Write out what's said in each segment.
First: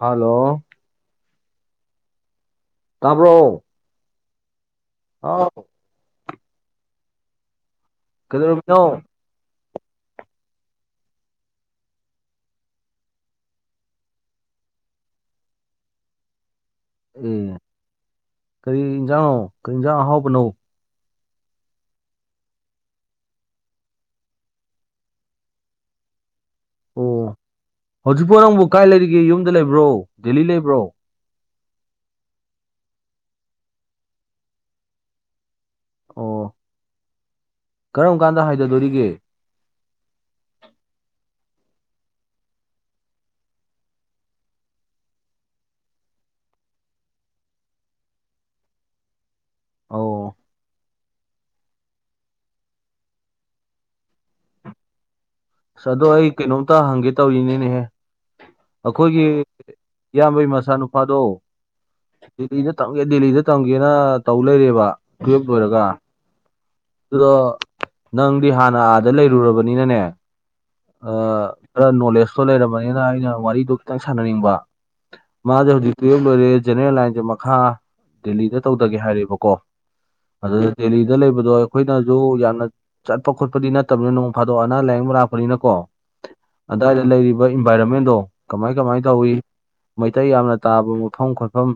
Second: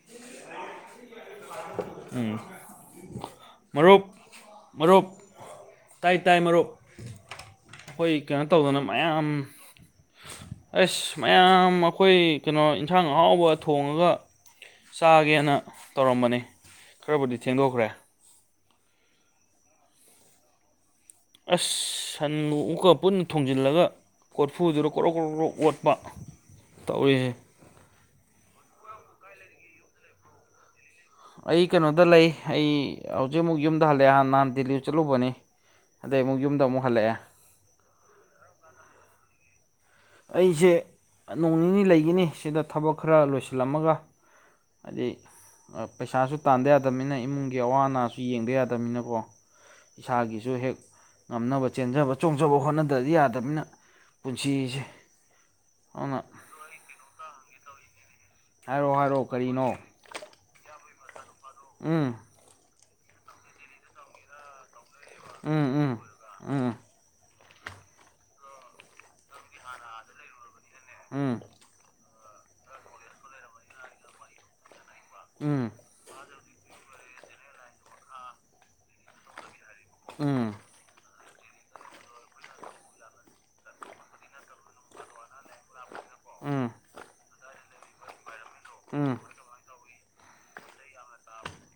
Hello ꯎꯝ ꯇꯥꯕ꯭ꯔꯣ ꯃꯔꯨꯞ ꯃꯔꯨꯞ ꯑꯥꯎ ꯇꯥꯏ ꯇꯥꯏ ꯃꯔꯨꯞ ꯑꯩꯈꯣꯏ ꯀꯩꯅꯣ ꯀꯩꯗꯧꯔꯝꯃꯤꯅꯣ ꯇꯧꯗꯅ ꯃꯌꯥꯝ ꯑꯁ ꯃꯌꯥꯝ ꯑꯩꯈꯣꯏ ꯀꯩꯅꯣ ꯏꯟꯁꯥꯡ ꯑꯍꯥꯎꯕ ꯊꯣꯡꯉꯒ ꯆꯥꯒꯦꯅ ꯇꯧꯔꯝꯕꯅꯤ ꯑꯦ ꯈꯔꯕꯨꯗꯤ ꯊꯦꯡꯗꯣꯛꯈ꯭ꯔꯦ ꯀꯔꯤ ꯌꯦꯟꯖꯥꯡꯅꯣ ꯀ ꯌꯦꯟꯖꯥꯡ ꯑꯍꯥꯎꯕꯅꯣ ꯑꯁ ꯁꯟꯕꯨ ꯑꯃꯨꯛꯀ ꯄꯨꯟꯅ ꯊꯣꯡꯖꯤꯜꯂꯒ ꯀꯣꯠꯐꯨꯗꯨꯗ ꯀ꯭ꯔꯣꯛ ꯀ꯭ꯔꯣꯛ ꯀ꯭ꯔꯣꯛ ꯑꯣꯠꯄ ꯇꯧꯏꯍꯦ ꯍꯧꯖꯤꯛꯐꯥꯎ ꯅꯪꯕꯨ ꯀꯥꯏ ꯂꯩꯔꯤꯒꯦ ꯌꯨꯝꯗ ꯂꯩꯕ꯭ꯔꯣ ꯗꯦꯂꯤ ꯂꯩꯕ꯭ꯔꯣ ꯑꯩ ꯀꯩꯅꯣꯗ ꯂꯩ ꯑꯩ ꯍꯧꯖꯤꯛ ꯑꯃꯨꯛ ꯌꯨꯝꯗ ꯍꯜꯂꯛꯦꯥꯟ ꯅꯍꯥꯟ ꯗꯦꯜꯂꯤ ꯆꯠꯂꯨꯕꯅꯦ ꯑꯗꯩ ꯑꯃꯨꯛ ꯑꯣ ꯌꯨꯝꯗ ꯑꯃꯨꯛ ꯍꯜꯂꯛꯑꯦ ꯀꯔꯝ ꯀꯥꯟꯗ ꯍꯥꯏꯗꯗꯣꯔꯤꯒꯦ ꯑꯩꯁꯦ ꯅꯣꯡ ꯅꯤꯅꯤ ꯂꯩꯒꯅꯤ ꯁꯤꯗ ꯊꯕꯛ ꯈꯔ ꯂꯣꯏꯁꯤꯜꯂꯝꯃꯒ ꯑꯗꯩ ꯄꯩꯁꯥꯁꯨ ꯇꯥꯟꯗ ꯌꯥꯗꯕꯅꯤꯅ ꯏꯃꯨꯡꯒꯤ ꯑꯋꯥ ꯑꯅꯥꯁꯨ ꯌꯦꯡꯗ ꯌꯥꯗꯕꯅꯤꯅꯀꯣ ꯑꯧ ꯏꯁꯥꯒꯤꯁꯨ ꯍꯦꯛ ꯉꯝꯅꯕ ꯆꯦꯟꯖꯕ ꯆꯣꯡꯖꯕ ꯍꯣꯠꯅꯗꯕꯗꯤ ꯌꯥꯗꯕꯅꯤꯅ ꯄꯨꯟꯁꯤꯁꯦ ꯑꯁ ꯑꯗꯣ ꯑꯗꯨꯅ ꯑꯩ ꯀꯩꯅꯣꯝꯇ ꯍꯪꯒꯦ ꯇꯧꯔꯤꯅꯤꯅꯦꯍꯦ ꯍꯥꯏꯔꯛꯑꯣ ꯍꯥꯏꯔꯛꯑꯣ ꯑꯩꯈꯣꯏꯒꯤ ꯀꯔꯤꯅꯣ ꯀꯕꯩ ꯃꯁꯥꯅꯨ ꯈꯥꯗꯣ ꯎꯝ ꯗꯦꯜꯂꯤꯗ ꯇꯝꯒꯦ ꯗꯦꯜꯂꯤꯗ ꯇꯝꯒꯦꯅ ꯇꯧ ꯂꯩꯔꯦꯕ ꯇꯨꯌꯦꯞ ꯂꯣꯏꯔꯒ ꯎꯝ ꯎꯝ ꯎꯝ ꯑꯗꯣ ꯅꯪꯗꯤ ꯍꯥꯟꯅ ꯑ ꯗ ꯂꯩꯔꯨꯔꯕꯅꯤꯅꯅꯦ ꯎꯝ ꯈꯔ ꯅꯣꯂꯦꯖꯇꯣ ꯂꯩꯔꯔꯕꯅꯤꯅ ꯑꯩꯅ ꯋꯥꯔꯤꯗꯣ ꯈꯤꯇꯪ ꯁꯥꯟꯅꯅꯤꯡꯕ ꯃꯥꯁꯦ ꯍꯧꯖꯤꯛ ꯇꯨꯌꯦꯜꯕ ꯂꯣꯏꯔꯦ ꯖꯦꯅꯦꯔꯦꯜ ꯂꯥꯏꯟꯁꯦ ꯃꯈꯥ ꯗꯦꯜꯂꯤꯗ ꯇꯧꯗꯒꯦ ꯍꯥꯏꯔꯦꯕꯀꯣ ꯎꯝ ꯑꯗ ꯗꯦꯂꯤꯗ ꯂꯩꯕꯗꯣ ꯑꯩꯈꯣꯏꯅꯁꯨ ꯌꯥꯝꯅ ꯆꯠꯄ ꯈꯣꯠꯄꯗꯤ ꯅꯠꯇꯕꯅꯤ ꯅꯣꯡ ꯐꯥꯗꯣꯛ ꯑꯅꯥ ꯂꯥꯏꯌꯦꯡꯕ ꯂꯥꯛꯄ ꯅꯤꯅꯀꯣ ꯎꯝ ꯑꯗꯨꯏꯗ ꯂꯩꯔꯤꯕ ꯏꯟꯚꯥꯏꯔꯣꯟꯃꯦꯟꯗꯣ ꯀꯃꯥꯏ ꯎꯝ ꯀꯃꯥꯏ ꯎꯝ ꯇꯧꯋꯤ ꯃꯩꯇꯩ ꯌꯥꯝꯅ ꯇꯥꯕ ꯃꯐꯝ ꯈꯣꯠꯐꯝ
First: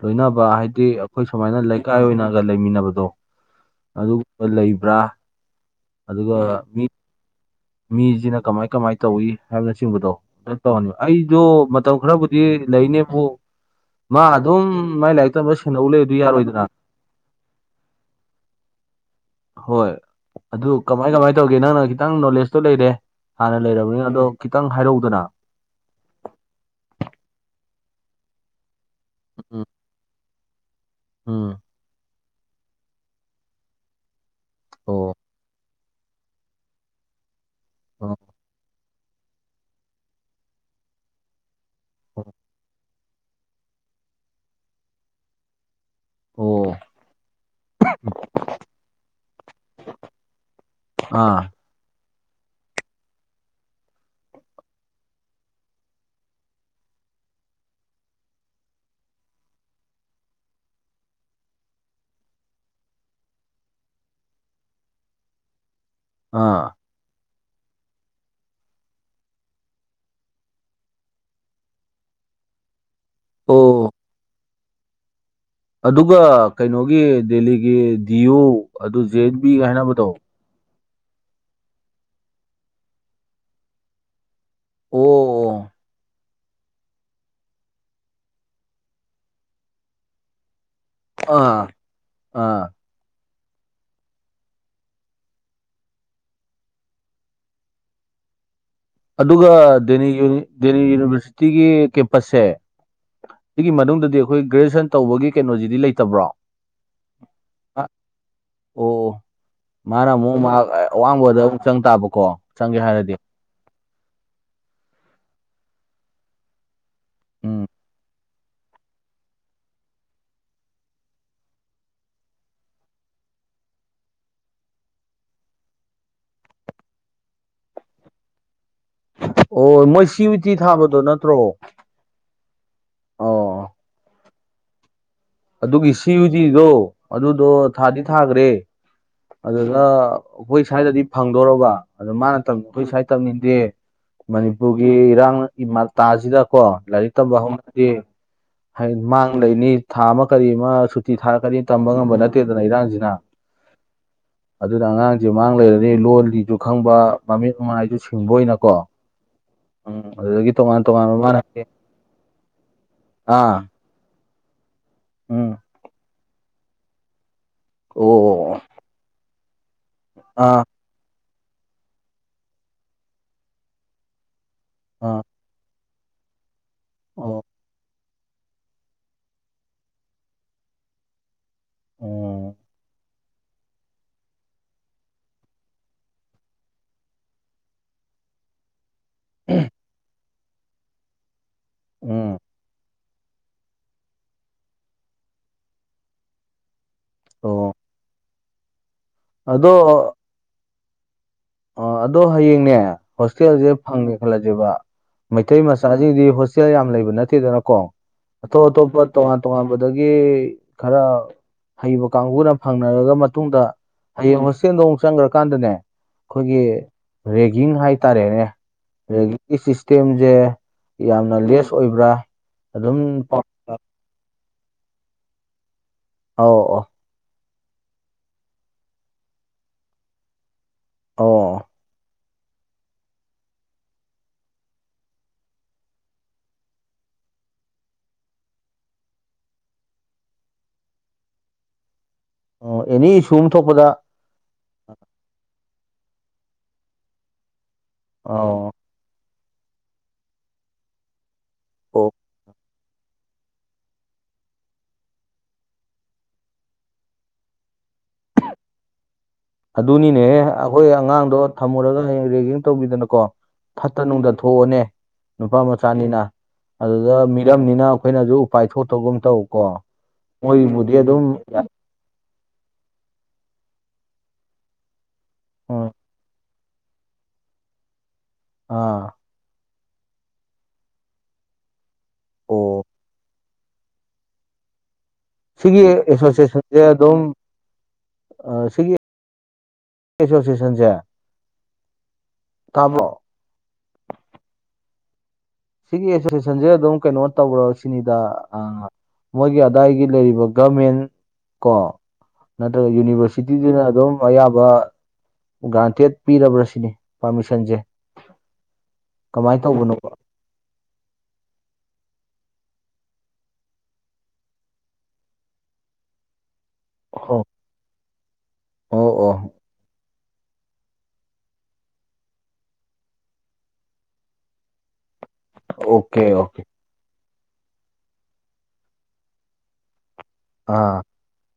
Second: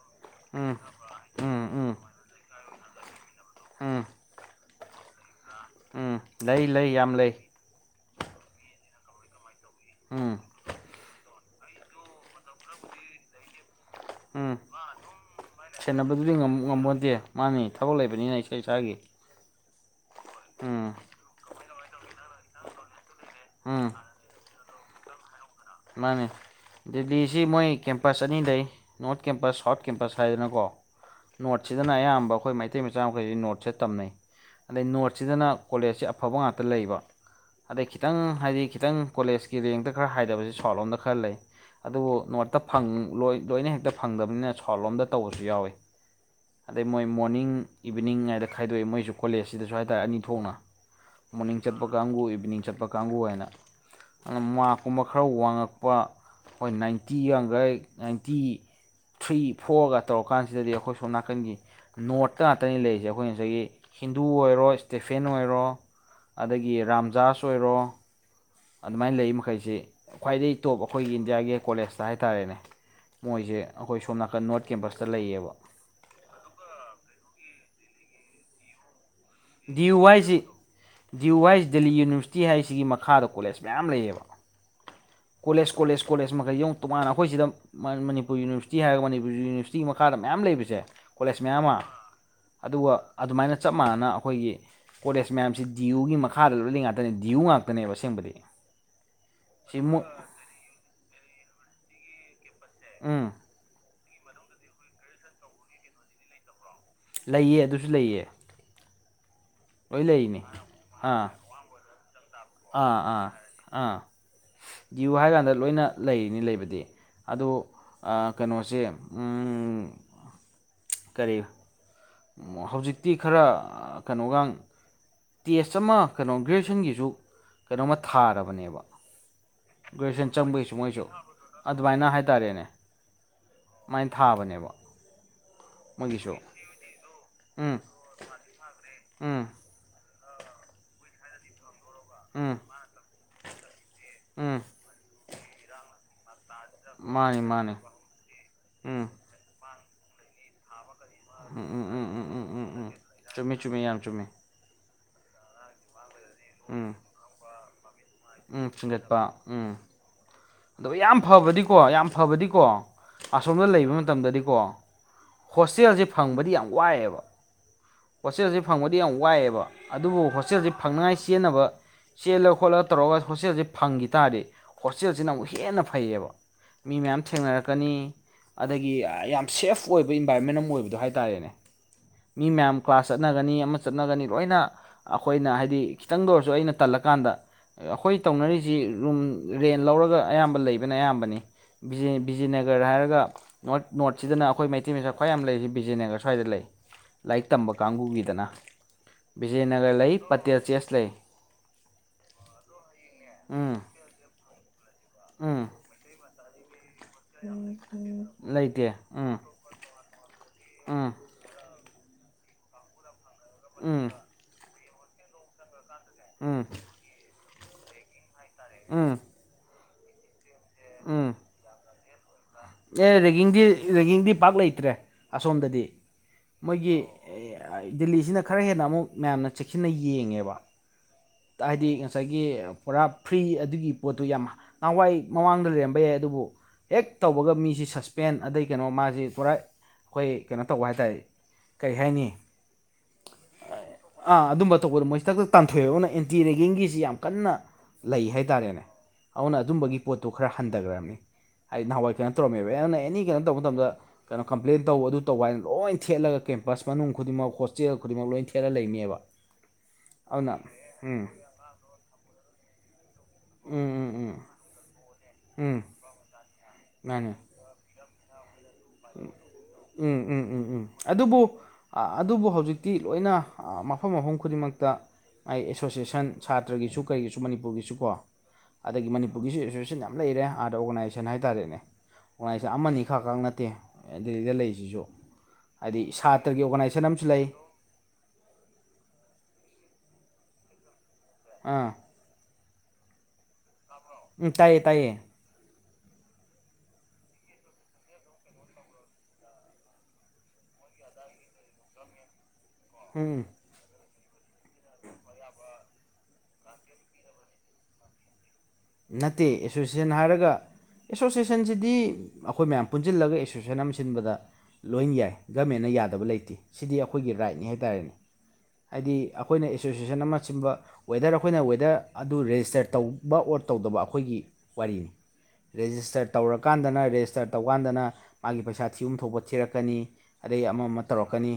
ꯂꯣꯏꯅꯕ ꯎꯝ ꯍꯥꯏꯗꯤ ꯑꯩꯈꯣꯏ ꯁꯨꯃꯥꯏꯅ ꯎꯝ ꯎꯝ ꯂꯩꯀꯥꯏ ꯑꯣꯏꯅꯒ ꯂꯩꯃꯤꯟꯅꯕꯗꯣ ꯎꯝ ꯑꯗꯨꯒꯨꯝꯕ ꯂꯩꯕ꯭ꯔꯥ ꯎꯝ ꯑꯗꯨꯒ ꯂꯩ ꯃꯤ ꯂꯩ ꯌꯥꯝ ꯂꯩ ꯃꯤꯁꯤꯅ ꯀꯃꯥꯏ ꯀꯃꯥꯏꯅ ꯇꯧꯏꯤ ꯍꯥꯏꯕꯅ ꯆꯤꯡꯕꯗꯣ ꯎꯝ ꯇꯧꯅꯤ ꯑꯩꯁꯨꯣ ꯃꯇꯝ ꯈꯔꯕꯨꯗꯤ ꯂꯩꯅꯦꯕꯨ ꯃꯥ ꯑꯗꯨ ꯎꯝ ꯃ ꯂ ꯁꯦꯟꯅꯕꯗꯨꯗꯤ ꯉꯝꯃꯣꯟꯠꯇꯦ ꯃꯥꯅꯤ ꯊꯕꯛ ꯂꯩꯕꯅꯤꯅ ꯏꯁ ꯏꯁꯥꯒꯤ ꯍꯣꯏ ꯑꯗꯨ ꯎꯝ ꯀꯃꯥꯏ ꯀꯃꯥꯏꯅ ꯇꯧꯒꯦ ꯅꯪꯅ ꯈꯤꯇꯪ ꯅꯣꯂꯦꯖꯇꯣ ꯂꯩꯔꯦ ꯍꯥꯟꯅ ꯎꯝ ꯂꯩꯔꯕꯅꯤꯅ ꯑꯗꯣ ꯈꯤꯇꯪ ꯍꯥꯏꯔꯧꯗꯅ ꯃꯥꯅꯦ ꯗꯦꯜꯂꯤꯁꯤ ꯃꯣꯏ ꯀꯦꯝꯄꯁ ꯑꯅꯤ ꯂꯩ ꯅꯣꯔꯠ ꯀꯦꯝꯄꯁ ꯎꯝ ꯁꯥꯎꯠ ꯀꯦꯝꯄꯁ ꯊꯗꯅꯀꯣ ꯎꯝ ꯅꯣꯔꯠꯁꯤꯗꯅ ꯑꯌꯥꯝꯕ ꯑꯩꯈꯣꯏ ꯃꯩꯇꯩ ꯃꯆꯥ ꯃꯈꯩꯁꯤ ꯅꯣꯔꯠꯁꯦ ꯇꯝꯅꯩ ꯑꯗꯩ ꯑꯣ ꯅꯣꯔꯠꯁꯤꯗꯅ ꯀꯣꯂꯦꯖꯁꯤ ꯑꯐꯕ ꯉꯥꯛꯇ ꯂꯩꯕ ꯑꯗꯩ ꯑꯣ ꯈꯤꯇꯪ ꯍꯥꯏꯗꯤ ꯈꯤꯇꯪ ꯀꯣꯂꯦꯖꯀꯤ ꯔꯦꯡꯗ ꯈꯔ ꯍꯥꯏꯗꯕꯁꯦ ꯁꯥꯎꯠ ꯂꯣꯝꯗ ꯈꯔ ꯂꯩ ꯑꯗꯨꯕꯨ ꯑꯣ ꯅꯣꯔꯠꯇ ꯐꯪ ꯂ ꯂꯣꯏꯅ ꯍꯦꯛꯇ ꯐꯪꯗꯕꯅꯤꯅ ꯁ꯭ꯜ ꯂꯣꯝꯗ ꯇꯧꯕꯁꯨ ꯌꯥꯎꯋꯤ ꯑꯣ ꯑꯗꯩ ꯃꯣꯏ ꯃꯣꯔꯅꯤꯡ ꯏꯚꯤꯅꯤꯡꯉꯥꯏꯗ ꯈꯥꯏꯗꯣꯛꯑꯦ ꯃꯣꯏꯁꯨ ꯀꯣꯂꯦꯖꯁꯤꯗꯁꯨ ꯍꯥꯏꯇꯥꯔꯦ ꯑꯅꯤ ꯊꯣꯛꯅ ꯑꯥ ꯃꯣꯔꯅꯤꯡ ꯆꯠꯄ ꯀꯥꯡꯕꯨ ꯏꯚꯤꯅꯤꯡ ꯆꯠꯄ ꯀꯥꯡꯕꯨ ꯍꯥꯏꯅ ꯑꯗꯨ ꯃꯥꯀꯨꯝ ꯈꯔ ꯋꯥꯡꯉꯛꯄ ꯑꯩꯣꯏ ꯅꯥꯏꯟꯇꯤ ꯌꯥꯈꯥꯏ ꯅꯥꯏꯟꯇꯤ ꯊ꯭ꯔꯤ ꯐꯣꯔꯒ ꯇꯧꯔꯀꯥꯟꯁꯤꯗꯗꯤ ꯑꯩꯈꯣꯏꯁꯨ ꯅꯥꯀꯟꯒꯤ ꯅꯣꯔꯠꯀ ꯉꯥꯛꯇꯅꯤ ꯂꯩꯔꯤꯁꯦ ꯑꯩꯈꯣꯏ ꯉꯁꯥꯏꯒꯤ ꯍꯤꯟꯗꯨ ꯑꯣꯏꯔꯣ ꯏꯁꯇꯦꯐꯦꯟ ꯑꯣꯏꯔꯣ ꯑꯥ ꯑꯗꯒꯤ ꯔꯥꯝꯖꯥꯥꯁ ꯑꯣꯏꯔꯣ ꯑꯗꯨꯃꯥꯏꯅ ꯂꯩꯔꯤ ꯃꯈꯩꯁꯤ ꯈ꯭ꯋꯥꯏꯗꯒꯤ ꯇꯣꯞ ꯑꯩꯈꯣꯏꯒꯤ ꯏꯟꯗꯤꯌꯥꯒꯤ ꯀꯣꯂꯦꯖꯇ ꯍꯥꯏꯇꯥꯔꯦꯅꯦ ꯃꯣꯏꯁꯦ ꯑꯣ ꯑꯩꯈꯣꯏ ꯁꯣꯝ ꯅꯥꯀꯟ ꯅꯣꯔꯠ ꯀꯦꯝꯄꯁꯇ ꯂꯩꯌꯦꯕ ꯑꯗꯨꯒ ꯀꯩꯅꯣꯒꯤ ꯗꯦꯜꯂꯤꯒꯤ ꯗꯤꯌꯨ ꯑꯗꯨ ꯖꯦꯠꯕꯤ ꯗꯤ ꯌꯨ ꯋꯥꯏꯁꯤ ꯗꯤꯌꯨ ꯋꯥꯏꯁꯤ ꯗꯦꯜꯂꯤ ꯌꯨꯅꯤꯚꯔꯁꯤꯇꯤ ꯍꯥꯏꯁꯤꯒꯤ ꯃꯈꯥꯗ ꯀꯣꯂꯦꯖ ꯃꯌꯥꯝ ꯂꯩꯌꯦꯕ ꯑꯣ ꯀꯣꯦꯖ ꯀꯣꯦꯖ ꯀꯣꯦꯖ ꯃꯉꯥꯏ ꯌꯦꯨ ꯇꯣꯉꯥꯟꯅ ꯑꯩꯈꯣꯏꯁꯤꯗ ꯃꯅꯤꯄꯨꯔ ꯌꯨꯅꯤꯚꯔꯁꯤꯇꯤ ꯍꯥꯏꯔꯒ ꯃꯅꯤꯄꯨꯔ ꯌꯨꯅꯤꯚꯔꯁꯤꯇꯤꯒꯤ ꯃꯈꯥꯗ ꯃꯌꯥꯝ ꯂꯩꯕꯁꯦ ꯑꯣ ꯀꯣꯂꯦꯖ ꯃꯌꯥꯝ ꯑꯥ ꯑꯃ ꯑꯥ ꯑꯗꯨꯒ ꯑꯗꯨꯃꯥꯏꯅ ꯆꯞ ꯃꯥꯟꯅꯅ ꯑꯩꯈꯣꯏꯒꯤ ꯀꯣꯂꯦꯖ ꯃꯌꯥꯝꯁꯤ ꯗꯤ ꯌꯨꯒꯤ ꯃꯈꯥꯗ ꯂꯣꯏ ꯂꯩ ꯉꯥꯛꯇꯅꯦ ꯗꯤꯌꯨ ꯉꯥꯛꯇꯅꯦꯕ ꯑꯁꯦꯡꯕꯗꯤ ꯑꯗꯨꯒ ꯁꯤ ꯗꯦ ꯃꯣꯏ ꯗꯦꯅꯤ ꯌꯨꯅꯤꯚꯔꯁꯤꯇꯤꯒꯤ ꯀꯦꯝꯄꯁꯁꯦ ꯎꯝ ꯁꯤꯒꯤ ꯃꯅꯨꯡꯗꯗꯤ ꯑꯩꯈꯣꯏ ꯒ꯭ꯔꯦꯖꯨꯑꯦꯁꯟ ꯇꯧꯕꯒꯤ ꯀꯩꯅꯣꯁꯤꯗꯤ ꯂꯩꯇꯕ꯭ꯔꯣ ꯂꯩꯌꯦ ꯑꯗꯨꯁꯨ ꯂꯩꯌꯦ ꯑꯣ ꯂꯣꯏ ꯃꯥꯅ ꯑꯃꯨꯛ ꯂꯩꯔꯤꯅꯤ ꯑꯥ ꯑꯋꯥꯡꯕꯗ ꯑꯃꯨꯛ ꯆꯪ ꯇꯥꯕꯀꯣ ꯆꯪꯒꯦ ꯑꯥ ꯍꯥꯏꯔꯗꯤ ꯑꯥ ꯑꯥ ꯭ꯌꯨ ꯍꯥꯏꯀꯥꯟꯗ ꯂꯣꯏꯅ ꯂꯩꯔꯤꯅꯤ ꯂꯩꯕꯗꯤ ꯑꯗꯣ ꯎꯝ ꯀꯩꯅꯣꯁꯦ ꯀꯔꯤ ꯍꯧꯖꯤꯛꯇꯤ ꯈꯔ ꯀꯩꯅꯣꯒ ꯇꯦꯁ ꯑꯃ ꯀꯩꯅꯣ ꯒ꯭ꯔꯦꯖꯨꯦꯁꯟꯒꯤꯁꯨ ꯀꯩꯅꯣꯃ ꯊꯥꯔꯕꯅꯦꯕ ꯑꯣ ꯃꯣꯏ ꯁꯤ ꯒ꯭ꯔꯦꯖꯨꯋꯦꯁꯟ ꯎꯇꯤ ꯆꯪꯕꯒꯤꯁꯨ ꯊꯥꯕꯗꯣ ꯃꯣꯏꯁꯨ ꯅꯠꯇ꯭ꯔꯣ ꯑꯗꯨꯃꯥꯏꯅ ꯍꯥꯏꯇꯥꯔꯦꯅꯦ ꯑꯣ ꯁꯃꯥꯏꯅ ꯊꯥꯕꯅꯦꯕ ꯑꯗꯨꯒꯤ ꯁꯤ ꯌꯨ ꯃꯣꯏꯒꯤꯁꯨ ꯇꯤꯗꯣ ꯑꯗꯨꯗꯣ ꯎꯝ ꯊꯥꯗꯤ ꯊꯥꯈ꯭ꯔꯦ ꯎꯝ ꯑꯗꯨꯅ ꯑꯩꯈꯣꯏ ꯁ꯭ꯋꯥꯏꯗꯗꯤ ꯐꯪꯗꯣꯔꯕ ꯑꯗꯣ ꯃꯥꯅ ꯎꯝ ꯇꯧꯅꯤꯡꯈꯣꯏ ꯁꯨ꯭ꯋꯥꯏꯗ ꯇꯝꯅꯤꯡꯗꯦ ꯎꯝ ꯃꯅꯤꯄꯨꯔꯒꯤ ꯏꯔꯥꯡ ꯃꯇꯥꯁꯤꯗꯀꯣ ꯂꯥꯏꯔꯤꯛ ꯇꯝꯕ ꯃꯥꯅꯤ ꯃꯥꯅꯤ ꯍꯧꯅꯗꯤ ꯍꯥꯏ ꯎꯝ [unintelligible] ꯃꯥꯡ ꯂꯩꯅꯤ ꯊꯥ ꯑꯃ ꯀꯔꯤ ꯑꯃ ꯁꯨꯇꯤ ꯊꯥꯔꯛꯀꯔꯤ ꯎꯝ ꯇꯝꯕ ꯎꯝ ꯎꯝ ꯉꯝꯕ ꯎꯝ ꯎꯝ ꯅꯠꯇꯦꯗꯅ ꯎꯝ ꯎꯝ ꯏꯔꯥꯡꯁꯤꯅ ꯆꯨꯝꯃꯤ ꯆꯨꯝꯃꯤ ꯌꯥꯝ ꯆꯨꯝꯃꯤ ꯑꯗꯨꯅ ꯑꯉꯥꯡꯁꯦ ꯃꯥꯡ ꯂꯩꯔꯅꯤ ꯂꯣꯟꯒꯤꯁꯨ ꯎꯝ ꯈꯪꯕ ꯃꯃꯤꯠ ꯃꯃꯅꯥꯥꯏꯁꯨ ꯁꯤꯡꯕ ꯎꯝ ꯆꯕꯣꯏꯅꯀꯣ ꯎꯝ ꯑꯗꯨꯗꯒꯤ ꯇꯣꯉꯥꯟ ꯑ ꯇꯣꯉꯥꯟꯕ ꯌꯥꯝ ꯃꯥꯅ ꯐꯕꯗꯤꯀꯣ ꯌꯥꯝ ꯐꯕꯗꯤꯀꯣ ꯑꯥ ꯑꯁꯣꯝꯗ ꯂꯩꯕ ꯃꯇꯝꯗꯗꯤꯀꯣ ꯎꯝ ꯍꯣꯁꯇꯦꯜꯁꯦ ꯐꯪꯕꯗꯤ ꯌꯥꯝ ꯋꯥꯏꯑꯦꯕ ꯑꯣ ꯑꯣ ꯍꯣꯁꯇꯦꯜꯁꯦ ꯐꯪꯕꯗꯤ ꯌꯥꯝ ꯋꯥꯏꯑꯦꯕ ꯑꯗꯨꯕꯨ ꯑꯥ ꯍꯣꯁꯇꯦꯜꯁꯦ ꯐꯪꯅꯉꯥꯏ ꯆꯦꯟꯅꯕ ꯆꯦꯜꯂ ꯈꯣꯠꯂ ꯇꯧꯔꯒ ꯍꯣꯁꯇꯦꯜꯁꯦ ꯐꯪꯈꯤ ꯇꯥꯔꯗꯤ ꯑꯥ ꯍꯣꯁꯇꯦꯜꯁꯤꯅ ꯑꯃꯨꯛ ꯍꯦꯟꯅ ꯐꯩꯌꯦꯕ ꯃꯤ ꯃꯌꯥꯝ ꯑꯣ ꯊꯦꯡꯅꯔꯛꯀꯅꯤ ꯑꯗꯒꯤ ꯌꯥꯝ ꯁꯦꯐ ꯑꯣꯏꯕ ꯏꯟꯚꯥꯏꯔꯣꯟꯃꯦꯟ ꯑꯃ ꯑꯣꯏꯕꯗꯣ ꯍꯥꯏꯇꯥꯔꯦꯅꯦ ꯃꯤ ꯎꯝ ꯃꯌꯥꯝ ꯀ꯭ꯂꯥꯁ ꯆꯠꯅꯒꯅꯤ ꯑꯃ ꯆꯠꯅꯒꯅꯤ ꯂꯣꯏꯅ ꯑꯩꯈꯣꯏꯅ ꯍꯥꯏꯗꯤ ꯈꯤꯇꯪꯗ ꯑꯣꯏꯔꯁꯨ ꯑꯩꯅ ꯇꯜꯂꯀꯥꯟꯗ ꯑꯩꯈꯣꯏ ꯇꯧꯅꯔꯤ ꯁꯤ ꯔꯨꯝ ꯔꯦꯟ ꯂꯧꯔꯒ ꯑꯌꯥꯝꯕ ꯂꯩꯕꯅ ꯑꯌꯥꯝꯕꯅꯤ ꯎꯝ ꯕꯤꯖꯅꯒꯔ ꯍꯥꯏꯔꯒ ꯅꯣꯔꯠ ꯅꯣꯔꯠꯁꯤꯗꯅ ꯑꯩꯈꯣꯏ ꯃꯩꯇꯩ ꯃꯆꯥ ꯈ꯭ꯋꯥꯏ ꯌꯥꯝ ꯂꯩ ꯕꯤꯖꯦꯅꯒꯔ ꯁ꯭ꯋꯥꯏꯗ ꯂꯩ ꯂꯥꯏꯔꯤꯛ ꯇꯝꯕ ꯑꯣ ꯀꯥꯡꯕꯨꯒꯤꯗꯅ ꯕꯤꯖꯦꯅꯒꯔ ꯂꯩ ꯑꯗꯣ ꯄꯇꯦꯜ ꯆꯦꯁ ꯂꯩ ꯑ ꯑꯗꯣ ꯍꯌꯦꯡꯅꯦ ꯍꯣꯁꯇꯦꯜꯁꯦ ꯎꯝ ꯐꯪꯒꯦ ꯈꯜꯂꯁꯦꯕ ꯃꯩꯇꯩ ꯎꯝ ꯃꯆꯥ ꯆꯥꯁꯤꯡꯗꯤ ꯍꯣꯁꯇꯦꯜ ꯌꯥꯝ ꯂꯩꯕ ꯅꯠꯇꯦ ꯗꯦꯅꯀꯣ ꯑꯇꯣꯞ ꯂꯩꯇꯦ ꯑꯇꯣꯞꯄ ꯎꯝ ꯇꯣꯉꯥꯟ ꯇꯣꯉꯥꯟꯕꯗꯒꯤ ꯈꯔ ꯎꯝ ꯍꯩꯕ ꯀꯥꯡꯕꯨꯅ ꯐꯪꯅꯔꯔꯕ ꯃꯇꯨꯡꯗ ꯎꯝ ꯍꯌꯦꯡ ꯍꯣꯁꯇꯦꯜꯗ ꯑꯃꯨꯛ ꯆꯪꯒ꯭ꯔꯀꯥꯟꯗꯅꯦ ꯎꯝ ꯑꯩꯈꯣꯏꯒꯤ ꯔꯦꯒꯤꯡ ꯍꯥꯏꯇꯥꯔꯦꯅꯦ ꯎꯝ ꯔꯦꯒꯤꯡꯒꯤ ꯁꯤꯁꯇꯦꯝꯁꯦ ꯎꯝ ꯌꯥꯝꯅ ꯂꯦꯁ ꯑꯣꯏꯕ꯭ꯔꯥ ꯑꯗꯨꯝ ꯑꯦ ꯄꯥꯎ ꯔꯦꯒꯤꯡꯗꯤ ꯔꯦꯒꯤꯡꯗꯤ ꯄꯥꯛ ꯂꯩꯇ꯭ꯔꯦ ꯑꯁꯣꯝꯗꯗꯤ ꯑꯧ ꯑꯧ ꯃꯣꯏꯒꯤ ꯗꯦꯜꯂꯤꯁꯤꯅ ꯈꯔ ꯍꯦꯟꯅ ꯑꯃꯨꯛ ꯃꯌꯥꯝꯅ ꯆꯦꯛꯁꯤꯟꯅ ꯌꯦꯡꯉꯦꯕ ꯑꯣ ꯍꯥꯏꯗꯤ ꯉꯁꯥꯏꯒꯤ ꯄꯨꯔꯥ ꯐ꯭ꯔꯤ ꯑꯗꯨꯒꯤ ꯄꯣꯠꯇꯨ ꯌꯥꯝ ꯅꯍꯥꯟꯋꯥꯏ ꯃꯃꯥꯡꯗ ꯂꯩꯔꯝꯕ ꯌꯥꯏ ꯑꯗꯨꯕꯨ ꯍꯦꯛ ꯇꯧꯕꯒ ꯃꯤꯁꯤ ꯁꯁꯄꯦꯟ ꯑꯗꯩ ꯀꯩꯅꯣ ꯃꯥꯖꯦ ꯄꯨꯔꯥ ꯑꯩꯈꯣꯏ ꯀꯩꯅꯣ ꯇꯧꯕ ꯍꯥꯏ ꯇꯔꯦ ꯀꯩ ꯍꯥꯏꯅꯤ ꯑꯦꯅꯤ ꯏꯁꯨ ꯑꯃ ꯊꯣꯛꯄꯗ ꯑꯥ ꯑꯗꯨꯝꯕ ꯇꯧꯕꯗꯣ ꯃꯣꯏꯁꯦ ꯊꯛꯊꯛ ꯇꯥꯟꯊꯣꯛꯑꯦꯕ ꯑꯗꯨꯅ ꯑꯦꯟꯇꯤ ꯔꯦꯒꯤꯡꯒꯤꯁꯤ ꯌꯥꯝ ꯀꯟꯅ ꯂꯩ ꯑꯧ ꯍꯥꯏꯇꯥꯔꯦꯅꯦ ꯑꯗꯨꯅ ꯑꯗꯨꯝꯕꯒꯤ ꯄꯣꯠꯇꯨ ꯈꯔ ꯍꯟꯊꯒ꯭ꯔꯕꯅꯤ ꯑꯩ ꯑꯣ ꯅꯍꯥꯟꯋꯥꯏ ꯀꯩꯅꯣ ꯇꯧꯔꯝꯃꯦꯕ ꯇ ꯌꯥꯝꯅ ꯑꯦꯅꯤ ꯀꯩꯅꯣ ꯇꯧꯕ ꯃꯇꯝꯗ ꯀꯩꯅꯣ ꯀꯝꯄ꯭ꯂꯦꯟ ꯇꯧꯕ ꯑꯗꯨ ꯇꯧꯕ ꯍꯥꯏꯅ ꯂꯣꯏ ꯊꯦꯠꯂꯒ ꯀꯦꯝꯄꯁ ꯃꯅꯨꯡ ꯈꯨꯗꯤꯡꯃꯛ ꯍꯣꯁꯇꯦꯜ ꯈꯨꯗꯤꯡꯃꯛ ꯂꯣꯏ ꯊꯠ ꯈꯦꯔ [unintelligible] ꯂꯩꯅꯦꯕ ꯑꯗꯨꯅꯤꯅꯦ ꯑꯩꯈꯣꯏ ꯎꯝ ꯑꯉꯥꯡꯗꯣ ꯊꯝꯃꯨꯔꯒ ꯍꯌꯦꯡ ꯔꯦꯒꯤꯡ ꯇꯧꯕꯤꯗꯅꯀꯣ ꯎꯝ ꯐꯠꯇ ꯎꯝ ꯅꯨꯡꯗ ꯎꯝ ꯊꯣꯛꯑꯅꯦ ꯅꯨꯄꯥ ꯎꯝ ꯃꯆꯥꯅꯤꯅ ꯑꯗꯨꯗ ꯃꯥꯅꯦ ꯃꯤꯔꯝꯅꯤꯅ ꯑꯩꯈꯣꯏꯅꯗꯨ ꯎꯄꯥꯏ ꯊꯣꯛꯇꯥꯒꯨꯝ ꯇꯧꯀꯣ ꯎꯝ ꯎꯝ ꯎꯝ ꯎꯝ ꯃꯣꯏꯕꯨꯗꯤ ꯑꯗꯨꯝ ꯑꯗꯨꯕꯨ ꯑꯗꯨꯕꯨ ꯍꯧꯖꯤꯛꯇꯤ ꯂꯣꯏꯅ ꯃꯐꯝ ꯃꯐꯝ ꯈꯨꯗꯤꯡꯃꯛꯇ ꯃꯥꯏ ꯎꯝ ꯑꯦꯁꯣꯁꯤꯌꯦꯁꯟ ꯁꯥꯇ꯭ꯔꯒꯤꯁꯨ ꯀꯔꯤꯒꯤꯁꯨ ꯃꯅꯤꯄꯨꯔꯒꯤꯁꯨ ꯀꯣ ꯑꯗꯒꯤ ꯑꯥ ꯑꯗꯨꯒꯤꯁꯨ ꯑꯦꯁꯣꯁꯤꯌꯦꯟ ꯌꯥꯝ ꯂꯩꯔꯦ ꯑꯥꯗ ꯑꯣꯔꯒꯅꯥꯏꯖꯦꯁꯟ ꯍꯥꯏꯇꯥꯔꯦꯅꯦ ꯑꯣꯔꯒꯅꯥꯏꯖꯦꯁꯟ ꯑꯣ ꯑꯃꯅꯤꯅꯤ ꯈꯛ ꯈ ꯅ ꯑꯗꯨꯩꯗ [inaudible] ꯂꯩꯔꯤꯁꯤꯁꯨ ꯁꯤꯒꯤ ꯍꯥꯏꯗꯤ ꯁꯥꯇ꯭ꯔꯒꯤ ꯑꯦꯁꯣꯁꯦꯁꯟꯖꯦ ꯑꯣꯔꯒꯅꯥꯏꯖꯦꯁꯟ ꯑꯗꯨꯝ ꯑꯃꯁꯨ ꯂꯩ ꯑ ꯁꯤꯒꯤ ꯑꯦꯁꯣꯁꯦꯁꯟꯖꯦ꯫ ꯑꯥ ꯇꯥꯕꯔꯣ ꯇꯥꯏꯌꯦ ꯇꯥꯏꯌꯦ꯫ ꯁꯤꯒꯤ ꯑꯦꯁꯣꯁꯦꯁꯟꯖꯦ ꯑꯗꯨꯝ ꯀꯩꯅꯣ ꯇꯧꯕꯔꯣ ꯁꯤꯅꯤꯗ꯫ ꯃꯣꯏꯒꯤ ꯑꯗꯥꯏꯒꯤ ꯂꯩꯔꯤꯕ ꯒꯃꯦꯟ ꯀꯣ ꯅꯠꯇ꯭ꯔꯒ ꯎꯝ ꯎꯝ ꯌꯨꯅꯤꯚꯔꯁꯤꯇꯤꯖꯤꯅ ꯑꯗꯨꯝ ꯑꯌꯥꯕ ꯒ꯭ꯔꯥꯟꯇꯦꯠ ꯄꯤꯔꯕ꯭ꯔ ꯁꯤꯅꯤ ꯄꯥꯔꯃꯤꯁꯟꯖꯦ꯫ ꯅꯠꯇꯦ ꯑꯦꯁꯣꯁꯦꯁꯟ ꯍꯥꯏꯔꯒ ꯑꯦꯁꯣꯁꯦꯁꯟꯖꯤꯗꯤ ꯑꯩꯈꯣꯏ ꯃꯌꯥꯝ ꯄꯨꯟꯖꯤꯜꯂꯒ ꯑꯦꯁꯣꯁꯦꯁꯟ ꯑꯃ ꯁꯤꯟꯕꯗ ꯂꯣꯏ ꯌꯥꯏ ꯒꯃꯦꯟꯅ ꯌꯥꯗꯕ ꯂꯩꯇꯦ꯫ ꯁꯤꯗꯤ ꯑꯩꯈꯣꯏꯒꯤ ꯑꯣ ꯔꯥꯏꯠꯅꯤ ꯍꯥꯏꯇꯥꯔꯦꯅꯦ ꯑꯣ ꯍꯥꯏꯗꯤ ꯑꯣ ꯑꯩꯈꯣꯏꯅ ꯑꯦꯁꯣꯁꯌꯦꯁꯟ ꯑꯃ ꯁꯤꯕ [inaudible] ꯋꯦꯗꯔ ꯑꯩꯈꯣꯏꯅ ꯋꯦꯗꯔ ꯑꯗꯨ ꯔꯦꯖꯤꯁꯇꯔ ꯇꯧꯕ ꯑꯣꯔ ꯇꯧꯗꯕ ꯑꯩꯈꯣꯏꯒꯤ ꯋꯥꯔꯤꯅꯤ ꯑꯣꯀꯦ ꯔꯦꯖꯤꯁꯇꯔ ꯑꯣꯀꯦ ꯇꯧꯔꯀꯥꯟꯗꯅ ꯔꯦꯖꯤꯁꯇꯔ ꯇꯧꯀꯥꯟꯗꯅ ꯃꯥꯒꯤ ꯄꯩꯁꯥ ꯊꯤꯕꯝ ꯊꯣꯛꯄ ꯊꯤꯔꯛꯀꯅꯤ ꯑꯗꯩ ꯑꯃ ꯑꯥ ꯑꯃ ꯇꯧꯔꯛꯀꯅꯤ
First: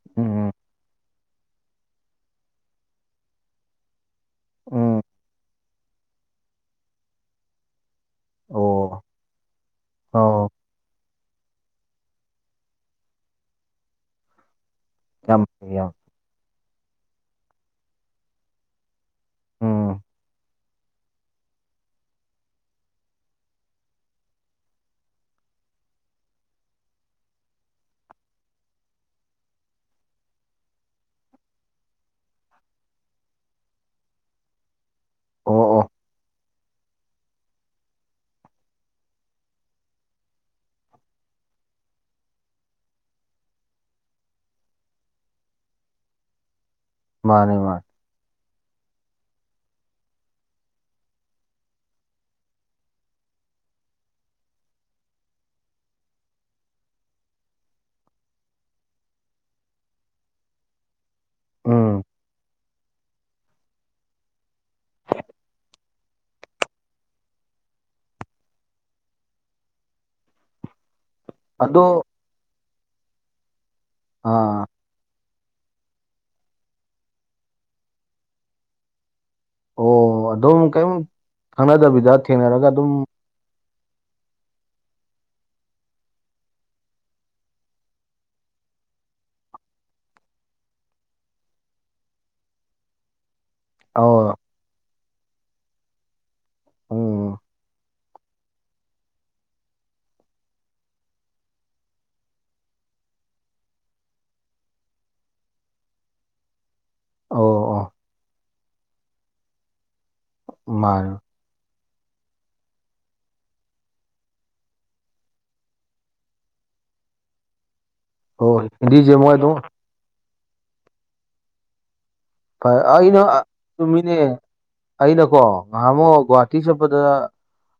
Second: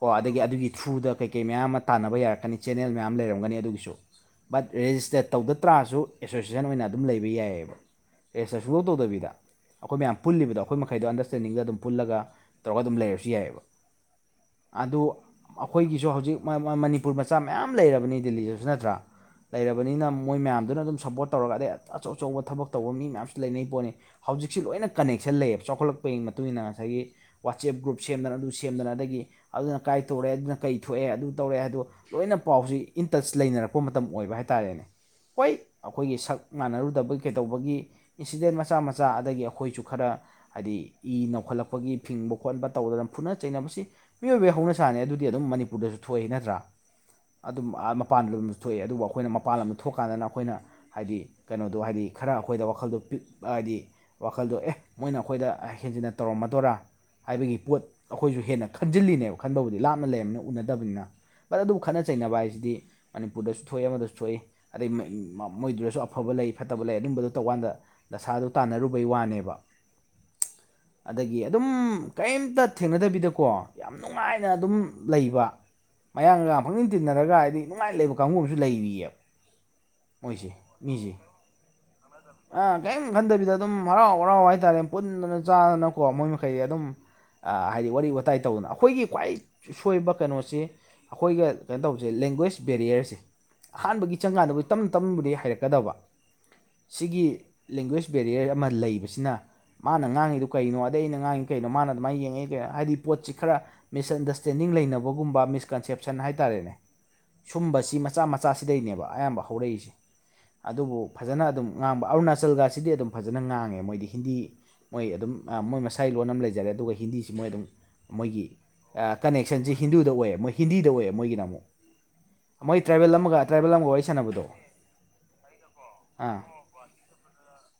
ꯍꯣ ꯑꯗꯒꯤ ꯎꯝ ꯑꯗꯨꯒꯤ ꯊ꯭ꯔꯨꯗ ꯀꯩꯀꯩ ꯃꯌꯥꯝ ꯑꯃ ꯇꯥꯟꯅꯕ ꯌꯥꯔꯛꯀꯅꯤ ꯆꯦꯅꯦꯜ ꯃꯌꯥꯝ ꯂꯩꯔꯝꯒꯅꯤ ꯑꯗꯨꯒꯤꯁꯨ ꯕꯠ ꯎꯝ ꯔꯦꯖꯤꯁꯇꯔꯠ ꯇꯧꯗ ꯇ꯭ꯔꯥꯁꯨ ꯑꯦꯁꯣꯁꯤꯌꯦꯁꯟ ꯑꯣꯏꯅ ꯑꯗꯨꯝ ꯂꯩꯕ ꯌꯥꯏꯑꯕ ꯑꯦꯁꯇꯔ ꯁꯨꯡꯂꯧ ꯑꯣ ꯇꯧꯗꯕꯤꯗ ꯑꯩꯈꯣꯏ ꯃꯌꯥꯝ ꯑꯣ ꯄꯨꯜꯂꯤꯕꯗꯣ ꯑꯩꯈꯣꯏ ꯃꯈꯩꯗꯣ ꯑꯟꯗꯔꯁꯇꯦꯟꯗꯤꯡꯗ ꯑꯗꯨꯝ ꯄꯨꯜꯂꯒ ꯇꯧꯔꯒ ꯑꯗꯨꯝ ꯂꯩꯔꯁꯨ ꯌꯥꯏꯑꯕ ꯑꯗꯨ ꯌꯥꯝ ꯐꯩ ꯌꯥꯝ ꯑꯩꯈꯣꯏꯒꯤꯁꯨ ꯍꯧꯖꯤꯛ ꯃꯅꯤꯄꯨꯔ ꯃꯆꯥ ꯃꯌꯥꯝ ꯂꯩꯔꯕꯅꯤ ꯗꯤꯜꯂꯤꯗꯁꯨ ꯅꯠꯇ꯭ꯔꯥ ꯎꯝ ꯂꯩꯔꯕꯅꯤꯅ ꯃꯣꯏ ꯃꯌꯥꯝꯗꯨꯅ ꯑꯗꯨꯝ ꯁꯄꯣꯔꯠ ꯇꯧꯔꯒ ꯑꯗꯩ ꯑꯆꯧ ꯑꯆꯧꯕ ꯊꯕꯛ ꯇꯧꯕ ꯃꯤ ꯃꯌꯥꯝꯁꯨ ꯂꯩꯅꯩ ꯄꯣꯠꯅꯤ ꯍꯧꯖꯤꯛꯁꯤ ꯂꯣꯏꯅ ꯀꯅꯦꯛꯁꯟ ꯂꯩꯌꯦꯕ ꯆꯥꯎꯈꯠꯂꯛꯄꯩ ꯃꯇꯨꯡ ꯏꯟꯅ ꯉꯁꯥꯏꯒꯤ ꯋꯥꯆꯦꯞ ꯒ꯭ꯔꯨꯞ ꯁꯦꯝꯗꯅ ꯑꯗꯨ ꯁꯦꯝꯗꯅ ꯑꯗꯒꯤ ꯑꯗꯨꯅ ꯀꯥꯏ ꯇꯧꯔꯦ ꯑꯗꯨꯅ ꯀꯩ ꯊꯣꯛꯑꯦ ꯑꯗꯨ ꯇꯧꯔꯑꯦ ꯍꯥꯏꯗꯣ ꯂꯣꯏꯅ ꯄꯥꯎꯁꯤ ꯏꯟ ꯇꯁ ꯂꯩꯅꯔꯛꯄ ꯃꯇꯝ ꯑꯣꯏꯕ ꯍꯥꯏ ꯇꯥꯔꯦꯅꯦ ꯍꯣꯏ꯫ ꯑꯣ ꯑꯣ ꯑꯩꯈꯣꯏꯒꯤ ꯁꯛ ꯉꯥꯟꯅꯔꯨꯗꯕꯩ ꯀꯩꯗꯧꯕꯒꯤ ꯏꯟꯁꯤꯗꯦꯟ ꯃꯆꯥ ꯃꯆꯥ ꯑꯗꯒꯤ ꯑꯩꯈꯣꯏꯖꯨ ꯈꯔ ꯍꯥꯏꯗꯤ ꯏ ꯅꯧꯈꯠꯂꯛꯄꯒꯤ ꯐꯤꯡꯕ ꯈꯣꯠꯄ ꯇꯧꯗꯅ ꯐꯨꯅ ꯆꯩꯅꯕꯁꯦ ꯃꯤꯑꯣꯏꯕꯒꯤ ꯍꯧꯅ ꯁꯥꯅꯤ ꯑꯗꯨꯗꯤ ꯑꯗꯨꯝ ꯃꯅꯤꯄꯨꯔꯗꯁꯨ ꯊꯣꯛꯏ ꯅꯠꯇ꯭ꯔꯥ꯫ ꯃꯥꯅꯦ ꯑꯗꯨꯝ ꯃꯥꯅꯦ ꯑ ꯃꯄꯥꯟ ꯂꯣꯝꯗꯖꯨ ꯊꯣꯛꯑꯦ ꯑꯗꯨꯕꯨ ꯑꯩꯈꯣꯏꯅ ꯃꯄꯥꯟ ꯂꯝꯗ ꯊꯣꯛꯀꯥꯟꯗꯅ ꯑꯩꯈꯣꯏꯅ ꯍꯥꯏꯗꯤ ꯀꯩꯅꯣꯗꯣ ꯍꯥꯏꯗꯤ ꯈꯔ ꯑꯩꯈꯣꯏꯗ ꯋꯥꯈꯜꯗꯣ ꯄꯤꯛ ꯍꯥꯏꯗꯤ ꯋꯥꯈꯜꯗꯣ ꯑꯦ ꯃꯣꯏꯅ ꯑꯩꯈꯣꯏꯗ ꯍꯦꯟꯖꯤꯟꯅ ꯇꯧꯔꯝꯃꯗꯣꯏꯔ ꯍꯥꯏꯕꯒꯤ ꯄꯣꯠ ꯑꯩꯈꯣꯏꯖꯨ ꯍꯦꯟꯅ ꯈꯟꯖꯤꯜꯂꯤꯅꯦꯕ ꯈꯟꯕꯕꯨꯗꯤ ꯂꯥꯞꯅ ꯂꯩꯔꯃꯤꯅ ꯎꯅꯗꯕꯅꯤꯅ꯫ ꯕꯠ ꯑꯗꯨꯕꯨ ꯈꯠꯅ ꯎꯝ ꯆꯩꯅꯕ ꯍꯥꯏꯖꯤꯗꯤ ꯃꯅꯤꯄꯨꯔꯗꯁꯨ ꯊꯣꯛꯏ ꯑꯃꯗꯁꯨ ꯊꯣꯛꯏ ꯑꯗꯩ ꯃꯩ ꯃꯞ ꯃꯣꯏꯗꯨꯗꯁꯨ ꯑꯐꯕ ꯂꯩ ꯐꯠꯇꯕ ꯂꯩ ꯑꯗꯨꯝꯕꯗꯣ ꯇꯧꯀꯥꯟꯗ ꯗꯁꯥꯗꯣ ꯇꯥꯟꯅꯔꯨꯕꯩ ꯋꯥꯅꯦꯕ꯫ ꯑꯗꯒꯤ ꯑꯗꯨꯝ ꯑꯗꯣ ꯀꯩꯝꯇ ꯊꯦꯡꯅꯗꯕꯤꯗꯀꯣ꯫ ꯌꯥꯝ ꯅꯨꯡꯉꯥꯏꯅ ꯑꯥ ꯑꯗꯨꯝ ꯂꯩꯕ꯫ ꯃꯌꯥꯡ ꯅꯨꯌꯥꯡ ꯐꯪꯇꯤꯟ ꯇꯤꯟꯅꯔꯒ ꯍꯥꯏꯗꯤ ꯅꯨꯡꯉꯥꯏ ꯂꯩꯕ ꯀꯥꯡꯕꯨ ꯑꯃꯖꯨ ꯂꯩꯔꯤꯑꯕ꯫ ꯑꯣ ꯃꯣꯏꯖꯦ ꯑꯗꯨꯝ ꯀꯔꯤꯝ ꯃꯤꯖꯦ ꯈꯪꯅꯗꯕꯤꯗ [unintelligible] ꯑ ꯊꯦꯡꯅꯔꯒ ꯑꯗꯨꯝ ꯀꯏꯝ ꯏꯪꯍꯟꯗꯕꯤꯗ ꯑꯗꯨꯝ ꯍꯔꯥꯎ ꯍꯔꯥꯎ ꯍꯥꯏꯇꯥꯔꯦ ꯄꯨꯟꯗꯅ ꯆꯥꯗꯅꯀꯣ ꯃꯣꯏ ꯃꯈꯩꯗꯤ ꯑꯗꯨꯝ ꯍꯥꯏꯗꯤ ꯋꯥꯔꯤ ꯋꯥꯇꯥꯏ ꯇꯧꯗꯅ ꯑꯩꯈꯣꯏꯒꯤ ꯈ꯭ꯋꯥꯏ ꯁꯣꯏꯕ ꯀꯩꯅꯣꯁꯤ ꯑꯩꯈꯣꯏꯒ ꯀꯩꯅꯣ ꯇꯧꯕꯖꯦ ꯂꯦꯡꯒ꯭ꯋꯦꯁ ꯕꯦꯔꯤꯌꯥꯔꯖꯦ꯫ ꯑꯍꯥꯟꯕꯒꯤ ꯑꯣ ꯆꯪꯀꯥꯟꯗꯕꯨꯗꯤ ꯇꯝ ꯇꯝꯕꯨꯗꯤ ꯍꯩꯔꯛꯀꯗꯕ ꯁꯤꯒꯤ ꯎꯝ ꯂꯦꯡꯒ꯭ꯋꯦꯖ ꯕꯦꯔꯤꯌꯔ ꯑꯃ ꯂꯩꯕꯁꯤꯅ ꯃꯥꯅ ꯉꯥꯡꯉꯤꯗꯣ ꯀꯩꯅꯣ ꯑꯗꯩ ꯑꯩꯅ ꯉꯥꯡꯉꯤ ꯀꯩꯅꯣ ꯃꯥꯅ ꯑꯗꯨꯃꯥꯏꯅ ꯌꯦꯡꯉꯛꯏ ꯀꯩꯅꯣ ꯍꯥꯏꯗꯤ ꯄꯣꯠꯁꯤ ꯈꯔ ꯃꯤꯁꯑꯟꯗꯔꯁꯇꯦꯟꯗꯤꯡ ꯂꯩꯅꯕꯒꯨꯝꯕ ꯃꯤꯁꯀꯟꯁꯦꯞꯁꯟ ꯍꯥꯏꯇꯥꯔꯦꯅꯦ꯫ ꯑꯣ ꯑꯣ ꯁꯨꯝꯕꯁꯤ ꯃꯆꯥ ꯃꯆꯥꯁꯤꯗꯩꯅꯦꯕ ꯑꯌꯥꯝꯕ ꯍꯧꯔꯛꯏꯁꯦ ꯑꯗꯨꯕꯨ ꯃꯥꯅꯦ ꯐꯖꯅ ꯑꯗꯨꯝ ꯉꯥꯡꯕ ꯑꯔꯨꯅꯥꯆꯜꯒꯁꯤꯗꯤ ꯑꯗꯨꯝ ꯐꯖꯅ ꯉꯥꯡꯉꯦ ꯃꯣꯏꯗꯤ ꯍꯤꯟꯗꯤ ꯃꯣꯏ ꯑꯗꯨꯝ ꯃꯣꯏ ꯃꯁꯥꯒꯤ ꯂꯣꯟ ꯑꯃ ꯂꯩꯖꯔꯦ ꯑꯗꯨꯒ ꯍꯤꯟꯗꯤꯁꯤ ꯃꯣꯏ ꯑꯗꯨꯝ ꯃꯣꯏꯒꯤ ꯑꯣ ꯍꯤꯟꯗꯤꯁꯦ ꯃꯣꯏ ꯑꯗꯨꯝ ꯀꯅꯦꯛꯁꯟꯖꯤ ꯍꯤꯟꯗꯨꯗ ꯑꯣꯏ ꯃꯣꯏ ꯍꯤꯟꯗꯤꯗ ꯑꯣꯏꯌꯦ ꯃꯣꯏꯒꯤꯅ ꯑꯃꯨꯛ꯫ ꯐꯩ ꯃꯣꯏ ꯇ꯭ꯔꯥꯏꯕꯦꯜ ꯑꯩꯅ ꯑꯃꯒ ꯇ꯭ꯔꯥꯏꯕꯦꯜ ꯑꯃꯒ ꯋꯥꯔꯤ ꯆꯨꯝꯃꯤꯅꯦ ꯁꯥꯟꯅꯕꯗꯣ ꯑꯩꯅꯀꯣ ꯉꯍꯥꯃꯨꯛ ꯑꯥ ꯒꯨꯍꯥꯇꯤ ꯆꯠꯄꯗ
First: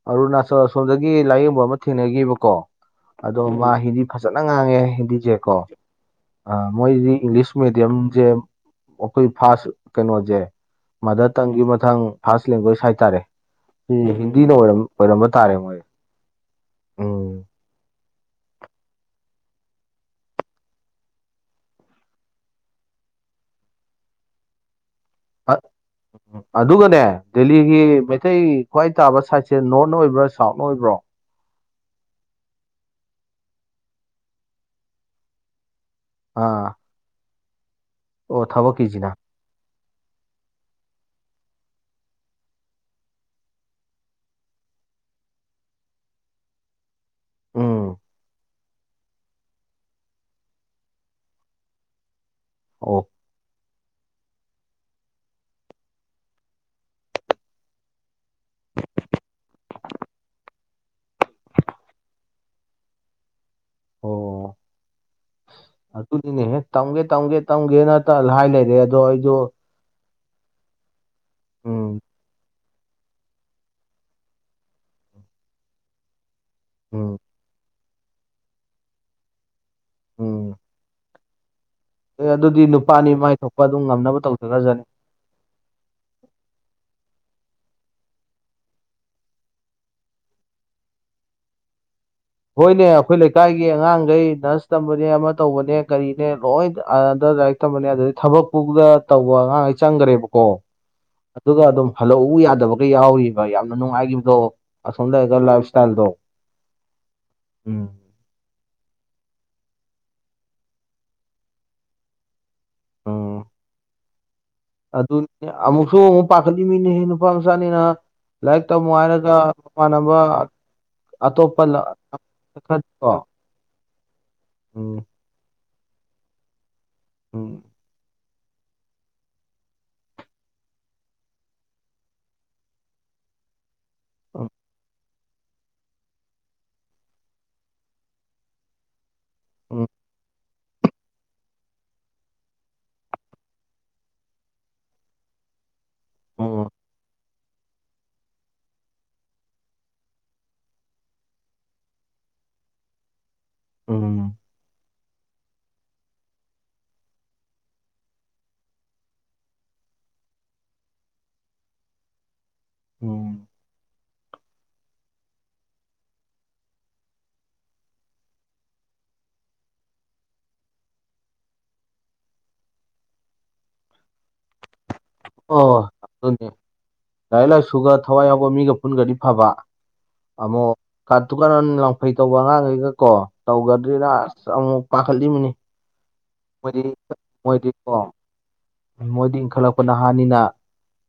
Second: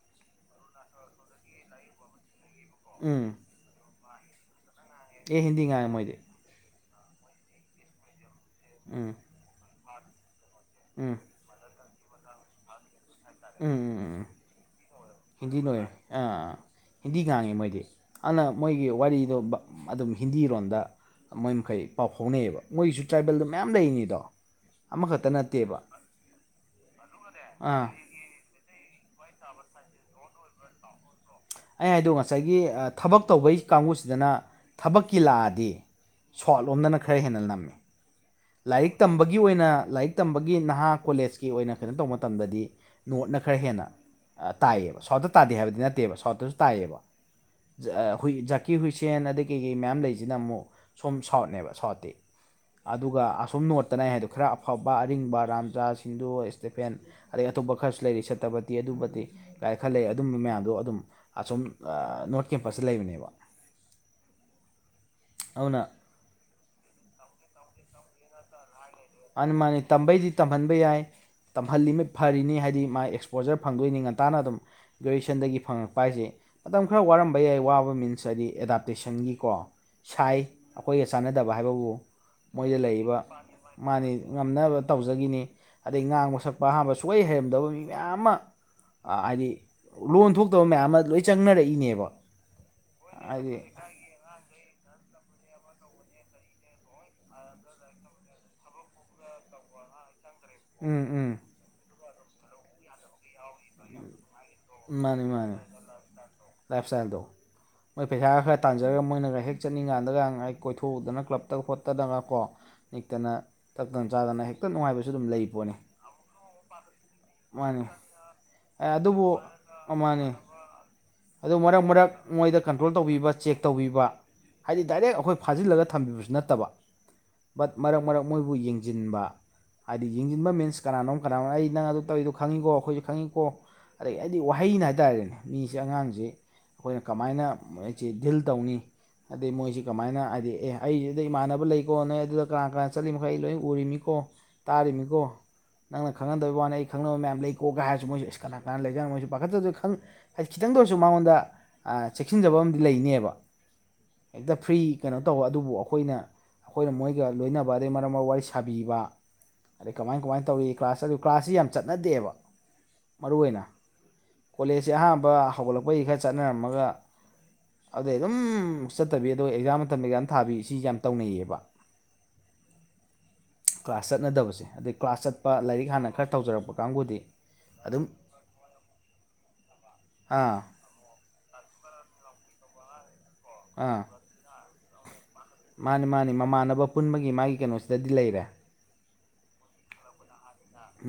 ꯑꯔꯨꯅꯥꯆꯜ ꯑꯁꯣꯝꯗꯒꯤ ꯂꯥꯏꯌꯦꯡꯕ ꯑꯃ ꯊꯦꯡꯅꯒꯤꯕꯀꯣ ꯎꯝ ꯑꯗꯣ ꯃꯥ ꯍꯤꯟꯗꯤ ꯐꯖꯅ ꯉꯥꯡꯉꯦ ꯑꯦ ꯍꯤꯟꯗꯤꯖꯦꯀꯣ ꯍꯤꯟꯗꯤ ꯉꯥꯡꯉꯦ ꯃꯣꯏꯗꯤ ꯑ ꯃꯣꯏꯗꯤ ꯏꯪꯂꯤꯁ ꯃꯦꯗꯤꯌꯝꯖꯦ ꯎꯝ ꯑꯩꯈꯣꯏ ꯐꯥꯁ ꯀꯩꯅꯣꯖꯦ ꯎꯝ ꯃꯥꯗꯔ ꯇꯪꯒꯤ ꯃꯋꯡ ꯐꯥꯥꯁ ꯂꯦꯡꯒ꯭ꯋꯦꯖ ꯍꯥꯏꯇꯥꯔꯦ [unintelligible] ꯎꯝ꯫ ꯎꯝ ꯍꯤꯟꯗꯤꯅ ꯑꯣꯏꯔꯝ ꯑꯣꯏꯔꯝꯕ ꯇꯥꯔꯦ ꯍꯤꯟꯗꯤ ꯃꯣꯏ ꯑꯣꯏꯔꯦ ꯑꯥ ꯍꯤꯟꯗꯤ ꯎꯝ ꯉꯥꯡꯉꯦ ꯃꯣꯏꯗꯤ ꯑꯗꯨꯅ ꯃꯣꯏꯒꯤ ꯋꯥꯔꯤꯗꯣ ꯑꯗꯨꯝ ꯍꯤꯟꯗꯤꯔꯣꯝꯗ ꯃꯣꯏ ꯃꯈꯩ ꯄꯥꯎ ꯐꯥꯎꯅꯩꯑꯕ ꯃꯣꯏꯒꯤꯁꯨ ꯇ꯭ꯔꯥꯏꯕꯦꯜꯗ ꯃꯌꯥꯝ ꯂꯩꯔꯤꯅꯤꯗꯣ ꯑꯃꯈ ꯎ ꯑꯗꯨꯒꯅꯦ ꯗꯦꯜꯂꯤꯒꯤ ꯑꯥ ꯃꯩ ꯃꯇꯩ ꯈ꯭ꯋꯥꯏ ꯇꯥꯕ ꯁꯥꯏꯠꯁꯦ ꯅꯣꯔꯠꯅ ꯑꯣꯏꯕ꯭ꯔꯣ ꯁꯥꯎꯠꯅ ꯑꯣꯏꯕ꯭ꯔꯣ ꯑꯩ ꯍꯥꯏꯗꯣ ꯉꯁꯥꯏꯒꯤ ꯊꯕꯛ ꯇꯧꯕꯒꯤ ꯀꯥꯡꯕꯨꯁꯤꯗꯅ ꯊꯕꯛꯀꯤ ꯂꯥꯛꯑꯗꯤ ꯁ꯭ꯋꯥꯠ ꯑꯥ ꯂꯣꯝꯗꯅ ꯈꯔ ꯍꯦꯟꯅ ꯅꯝꯃꯤ ꯑꯣ ꯂꯥꯏꯔꯤꯛ ꯊꯕꯛꯀꯤꯁꯤꯅ ꯇꯝꯕꯒꯤ ꯒꯤ ꯑꯣꯏꯅ ꯂꯥꯏꯔꯤꯛ ꯇꯝꯕꯒꯤ ꯅꯍꯥ ꯀꯣꯂꯦꯖꯀꯤ ꯑꯣꯏꯅ ꯀꯩꯅꯣ ꯇꯧꯕ ꯃꯇꯝꯗꯗꯤ ꯅꯣꯠꯅ ꯈꯔ ꯍꯦꯟꯅ ꯇꯥꯏꯌꯦꯕ ꯁꯥꯎꯠꯇ ꯇꯥꯗꯦ ꯍꯥꯏꯕꯗꯤ ꯅꯠꯇꯦꯕ ꯁꯥꯎꯠꯇꯁꯨ ꯇꯥꯏꯌꯦꯕ ꯎꯝ ꯑ ꯈꯣꯏꯒꯤ ꯖꯥꯀꯤ ꯍꯨꯏꯁꯦꯟ ꯑꯗꯩ ꯀꯩꯀꯩ ꯃꯌꯥꯝ ꯂꯩꯖꯤꯅ ꯑꯃꯨꯛ ꯁꯣꯝ ꯁꯥꯎꯠꯅꯦꯕ ꯁꯥꯎꯠꯇꯤ ꯑꯣ ꯑꯗꯨꯒ ꯑꯁꯣꯝ ꯅꯣꯠꯇꯅ ꯑꯩ ꯍꯥꯏꯗꯣ ꯈꯔ ꯑꯐꯕ ꯑꯔꯤꯡꯕ ꯔꯥꯝꯖꯥꯁ ꯍꯤꯟꯗꯨꯨ ꯏꯁꯇꯦꯐꯦꯟ ꯑꯗꯩ ꯑꯇꯣꯞꯄ ꯈꯔꯁꯨ ꯂꯩꯔꯤ ꯁꯠꯇꯄꯇꯤ ꯑꯗꯨꯄꯇꯤ ꯒꯥꯏ ꯈꯔ ꯂꯩ ꯑꯗꯨꯝꯕ ꯃꯌꯥꯝꯗꯣ ꯑꯗꯨꯝ ꯑꯁꯣꯝ ꯅꯣꯔꯠ ꯀꯦꯝꯄꯁꯇ ꯂꯩꯕꯅꯦꯕ ꯑꯧꯅꯥ ꯑꯗꯨꯅꯦꯍꯦ ꯇꯝꯒꯦ ꯇꯝꯒꯦ ꯇꯝꯒꯦꯅ ꯇ ꯍꯥꯏ ꯂꯩꯔꯦ ꯑꯗꯣ ꯑꯩ ꯃꯥꯅꯤ ꯃꯥꯅꯤ ꯇꯝꯕꯩꯗꯤ ꯇꯝꯍꯟꯕ ꯌꯥꯏ ꯎꯝ ꯇꯝꯍꯜꯂꯤꯃꯩ ꯐꯔꯤꯅꯤ ꯍꯥꯏꯗꯤ ꯃꯥꯥꯏ ꯑꯦꯛꯁ ꯑꯦꯛꯁꯄꯣꯖꯔ ꯐꯪꯗꯣꯏꯅꯤ ꯉꯟꯇꯥꯅ ꯑꯗꯨꯝ ꯒ꯭ꯔꯦꯖꯨꯌꯦꯁꯟꯗꯒꯤ ꯐꯪꯉꯛꯄ ꯍꯥꯏꯁꯦ ꯃꯇꯝ ꯈꯔ ꯎꯝ ꯋꯥꯔꯝꯕ ꯃꯌꯥꯏ ꯋꯥꯕ ꯃꯤꯟꯁ ꯍꯥꯏꯗꯤ ꯑꯦꯗꯥꯞꯇꯦꯁꯟꯒꯤꯀꯣ ꯁꯥꯏ ꯎꯝ ꯑꯩꯈꯣꯏꯒ ꯆꯥꯟꯅꯗꯕ ꯍꯥꯏꯕꯕꯨ ꯑꯦ ꯑꯗꯨꯗꯤ ꯃꯣꯏꯗ ꯅꯨꯄꯥꯅꯤ ꯂꯩꯔꯤꯕ ꯃꯥꯏ ꯊꯣꯛꯄ ꯑꯗꯨꯝ ꯉꯝꯅꯕ ꯇꯧꯖꯈ꯭ꯔꯖꯅꯤ ꯐꯖꯒꯤꯅꯤ ꯑꯗꯩ ꯉꯥꯡꯕ ꯁꯛꯄ ꯑꯍꯥꯟꯕ ꯁꯨꯛꯍꯩ ꯍꯩꯔꯝꯗꯕ ꯃꯤ ꯃꯌꯥꯝ ꯑꯃ ꯑ ꯍꯥꯏꯗꯤ ꯂꯣꯟ ꯊꯣꯛꯇꯕ ꯃꯌꯥꯝ ꯑꯃ ꯂꯣꯏ ꯆꯪꯅꯔꯛꯏꯅꯦꯕ ꯍꯣꯏꯅꯦ ꯑꯩꯈꯣꯏ ꯂꯩꯀꯥꯏꯒꯤ ꯍꯥꯏꯗꯤ ꯑꯉꯥꯡꯈꯩ ꯅꯔꯁ ꯇꯝꯕꯅꯦ ꯑꯃ ꯇꯧꯕꯅꯦ ꯀꯔꯤꯅꯦ ꯂꯣꯏ ꯑꯗ ꯂꯥꯏꯔꯤꯛ ꯇꯝꯕꯅꯦ ꯑꯗꯨꯗꯒꯤ ꯊꯕꯛꯄꯥꯎꯗ ꯇꯧꯕ ꯑꯉꯥꯡꯍꯩ ꯆꯪꯈ꯭ꯔꯦꯕꯀꯣ ꯎꯝ ꯎꯝ ꯑꯗꯨꯒ ꯑꯗꯨꯝ ꯍꯜꯂꯛꯎ ꯌꯥꯗꯕꯒ ꯌꯥꯎꯔꯤꯕ ꯌꯥꯝꯅ ꯅꯨꯡꯉꯥꯏꯈꯤꯕꯗꯣ ꯑꯁꯣꯝ ꯂꯩꯔꯒ ꯂꯥꯏꯐ ꯏꯁꯇꯥꯏꯜꯗꯣ ꯂꯥꯏꯐ ꯏꯁꯇꯥꯏꯟꯗꯣ ꯎꯝ ꯃꯣꯏ ꯄꯩꯁꯥ ꯈꯔ ꯇꯥꯟꯖꯔꯒ ꯃꯣꯏꯅꯒ ꯍꯦꯛ ꯆꯠꯅꯤꯡꯀꯥꯟꯗꯒ ꯑꯩ ꯀꯣꯏꯊꯣꯛꯎꯗꯅ ꯀ꯭ꯂꯞꯇ ꯈꯣꯠꯇꯗꯅ ꯀꯣ ꯅꯤꯛꯇꯅ ꯇꯛꯇꯅ ꯆꯥꯗꯅ ꯍꯦꯛ ꯑꯗꯨꯅꯤꯅꯦ ꯑꯃꯨꯛꯁꯨ ꯑꯃꯨꯛ ꯄꯥꯈꯠꯂꯤ ꯃꯤꯅꯤ ꯅꯨꯄꯥ ꯃꯆꯥꯅꯤꯅ ꯃꯥꯅꯤ ꯂꯥꯏꯔꯤꯛ ꯑꯦ ꯇꯝꯃꯨ ꯑꯗꯨꯕꯨ ꯍꯥꯏꯔꯒ ꯃꯃꯥꯟꯅꯕ ꯃꯥꯅꯤ ꯑꯗꯨ ꯑꯇꯣꯞꯄ ꯃꯔꯛ ꯃꯔꯛ ꯃꯣꯏꯗ ꯀꯟꯇ꯭ꯔꯣꯜ ꯈꯔꯀꯣ ꯇꯧꯕꯤꯕ ꯆꯦꯛ ꯇꯧꯕꯤꯕ ꯍꯥꯏꯗꯤ ꯎꯝ ꯗꯥꯏꯔꯦꯛ ꯑꯩꯈꯣꯏ ꯐꯥꯖꯤꯜꯂꯒ ꯊꯝꯕꯤꯕꯁꯨ ꯅꯠꯇꯕ ꯎꯝ ꯕꯠ ꯃꯔꯛ ꯃꯔꯛ ꯃꯣꯏꯕꯨ ꯌꯦꯡꯁꯤꯟꯕ ꯍꯥꯏꯗꯤ ꯌꯦꯡꯁꯤꯟꯕ ꯃꯤꯟꯁ ꯀꯅꯥꯅꯣ ꯀꯅꯥꯅꯣ ꯑꯩ ꯅꯪ ꯑꯗꯨ ꯇꯧꯔꯤꯗꯣꯪꯉꯤꯣ ꯑꯩꯈꯣꯏꯁꯨ ꯈꯪꯉꯤꯀꯣ ꯑꯗꯩ ꯑꯩꯗꯤ ꯋꯥꯍꯩꯅ ꯍꯥꯏꯇꯥꯔꯦꯅꯦ ꯃꯤꯁꯤ ꯑꯉꯥꯡꯁꯤ ꯑꯩꯈꯣꯏꯅ ꯀꯃꯥꯏꯅ ꯃꯣꯏꯁꯤ ꯗꯤꯜ ꯇꯧꯅꯤ ꯑꯗꯩ ꯃꯣꯏꯁꯤ ꯎꯝ ꯀꯃꯥꯏꯅ ꯍꯥꯏꯗꯤ ꯑꯦ ꯑꯩꯗ ꯏꯃꯥꯟꯅꯕ ꯂꯩꯀꯣ ꯅꯣꯏ ꯑꯗꯨꯗ ꯀꯅꯥ ꯀꯅꯥ ꯆꯠꯂꯤ ꯃꯈꯩ ꯑꯩ ꯂꯣꯏ ꯎꯔꯤꯃꯤꯀꯣ ꯇꯥꯔꯤꯅꯤꯀꯣ ꯅꯪꯅ ꯎꯝ ꯈꯪꯅꯗꯕ ꯎꯝ ꯋꯥꯅꯤ ꯑꯩ ꯈꯪꯅꯕ ꯃꯌꯥꯝ ꯂꯩꯀꯣꯒ ꯍꯥꯏꯔꯁꯨ ꯃꯣꯏꯁꯦ ꯀꯅꯥ ꯀꯅꯥ ꯂꯩꯖꯥꯠꯅꯣ ꯃꯣꯏꯁꯨ ꯄꯥꯈꯠꯇꯕꯁꯨ ꯈ ꯈꯤꯇꯪꯗ ꯑꯣꯏꯔꯁꯨ ꯃꯉꯣꯟꯗ ꯑ ꯆꯦꯛꯁꯤꯟꯖꯕ ꯑꯃꯗꯤ ꯂꯩꯅꯦꯕ ꯑꯝ ꯍꯦꯛꯇ ꯐ꯭ꯔꯤ ꯀꯩꯅꯣ ꯇꯧꯕ ꯑꯗꯨꯕꯨ ꯑꯩꯈꯣꯏꯅ ꯑꯩꯈꯣꯏꯅ ꯃꯣꯏꯒ ꯂꯣꯏꯅꯕ ꯑꯗꯩ ꯃꯔꯛ ꯃꯔꯛ ꯋꯥꯔꯤ ꯁꯥꯕꯤꯕ ꯑꯗꯩ ꯀꯃꯥꯏ ꯀꯃꯥꯏꯅ ꯇꯧꯔꯤ ꯀ꯭ꯂꯥꯁ ꯑꯗꯨ ꯀ꯭ꯂꯥꯁꯁꯤ ꯌꯥꯝ ꯆꯠꯅꯗꯦꯕ ꯃꯔꯨ ꯎꯝ ꯑꯣꯏꯅ ꯀꯣꯂꯦꯖꯁꯦ ꯑꯍꯥꯟꯕ ꯍꯧꯒꯠꯂꯛꯄꯩ ꯈꯔ ꯆꯠꯅꯔꯝꯃꯒ ꯑꯗꯩ ꯑꯗꯨꯝ ꯆꯠꯇꯕꯤ ꯑꯗꯣ ꯑꯦꯛꯖꯥꯝ ꯃꯇꯝꯗ ꯑꯦꯛꯖꯥꯝ ꯊꯥꯕꯤ ꯁꯤ ꯌꯥꯝ ꯇꯧꯅꯩꯌꯦꯕ ꯀ꯭ꯂꯥꯁ ꯆꯠꯅꯗꯕꯁꯦ ꯑꯗꯩ ꯀ꯭ꯂꯥꯁ ꯆꯠꯄ ꯑꯣ ꯂꯥꯏꯔꯤꯛ ꯍꯥꯟꯅ ꯈꯔ ꯇꯧꯖꯔꯛꯄ ꯀꯥꯡꯕꯨꯗꯤ ꯁꯨ ꯑꯗꯨꯝ ꯊꯋꯥꯏ ꯌꯥꯎꯕ ꯃꯤꯒ ꯄꯨꯟꯒꯗꯤ ꯐꯕ ꯑꯥ ꯑꯃꯨꯛ ꯀꯥꯇꯨ ꯀꯥꯔꯟ ꯂꯪꯐꯩ ꯇꯧꯕ ꯑꯉꯥꯡꯈꯩꯒ ꯀꯣ ꯑꯥ ꯇꯧꯒꯗ꯭ꯔꯔꯤꯅ ꯑꯁ ꯑꯃꯨꯛ ꯄꯥꯈꯠꯂꯤꯃꯤꯅꯤ ꯃꯥꯅꯤ ꯃꯥꯅꯤ ꯃꯣꯏꯗꯤ ꯃꯃꯥꯟꯅꯕ ꯄꯨꯟꯕꯒꯤ ꯃꯥꯒꯤ ꯃꯣꯏꯗꯤꯀꯣ ꯀꯩꯅꯣꯁꯤꯗꯗꯤ ꯂꯩꯔꯦ ꯃꯣꯏꯗꯤ ꯏꯟꯈꯂꯛ ꯅꯍꯥꯅꯤꯅ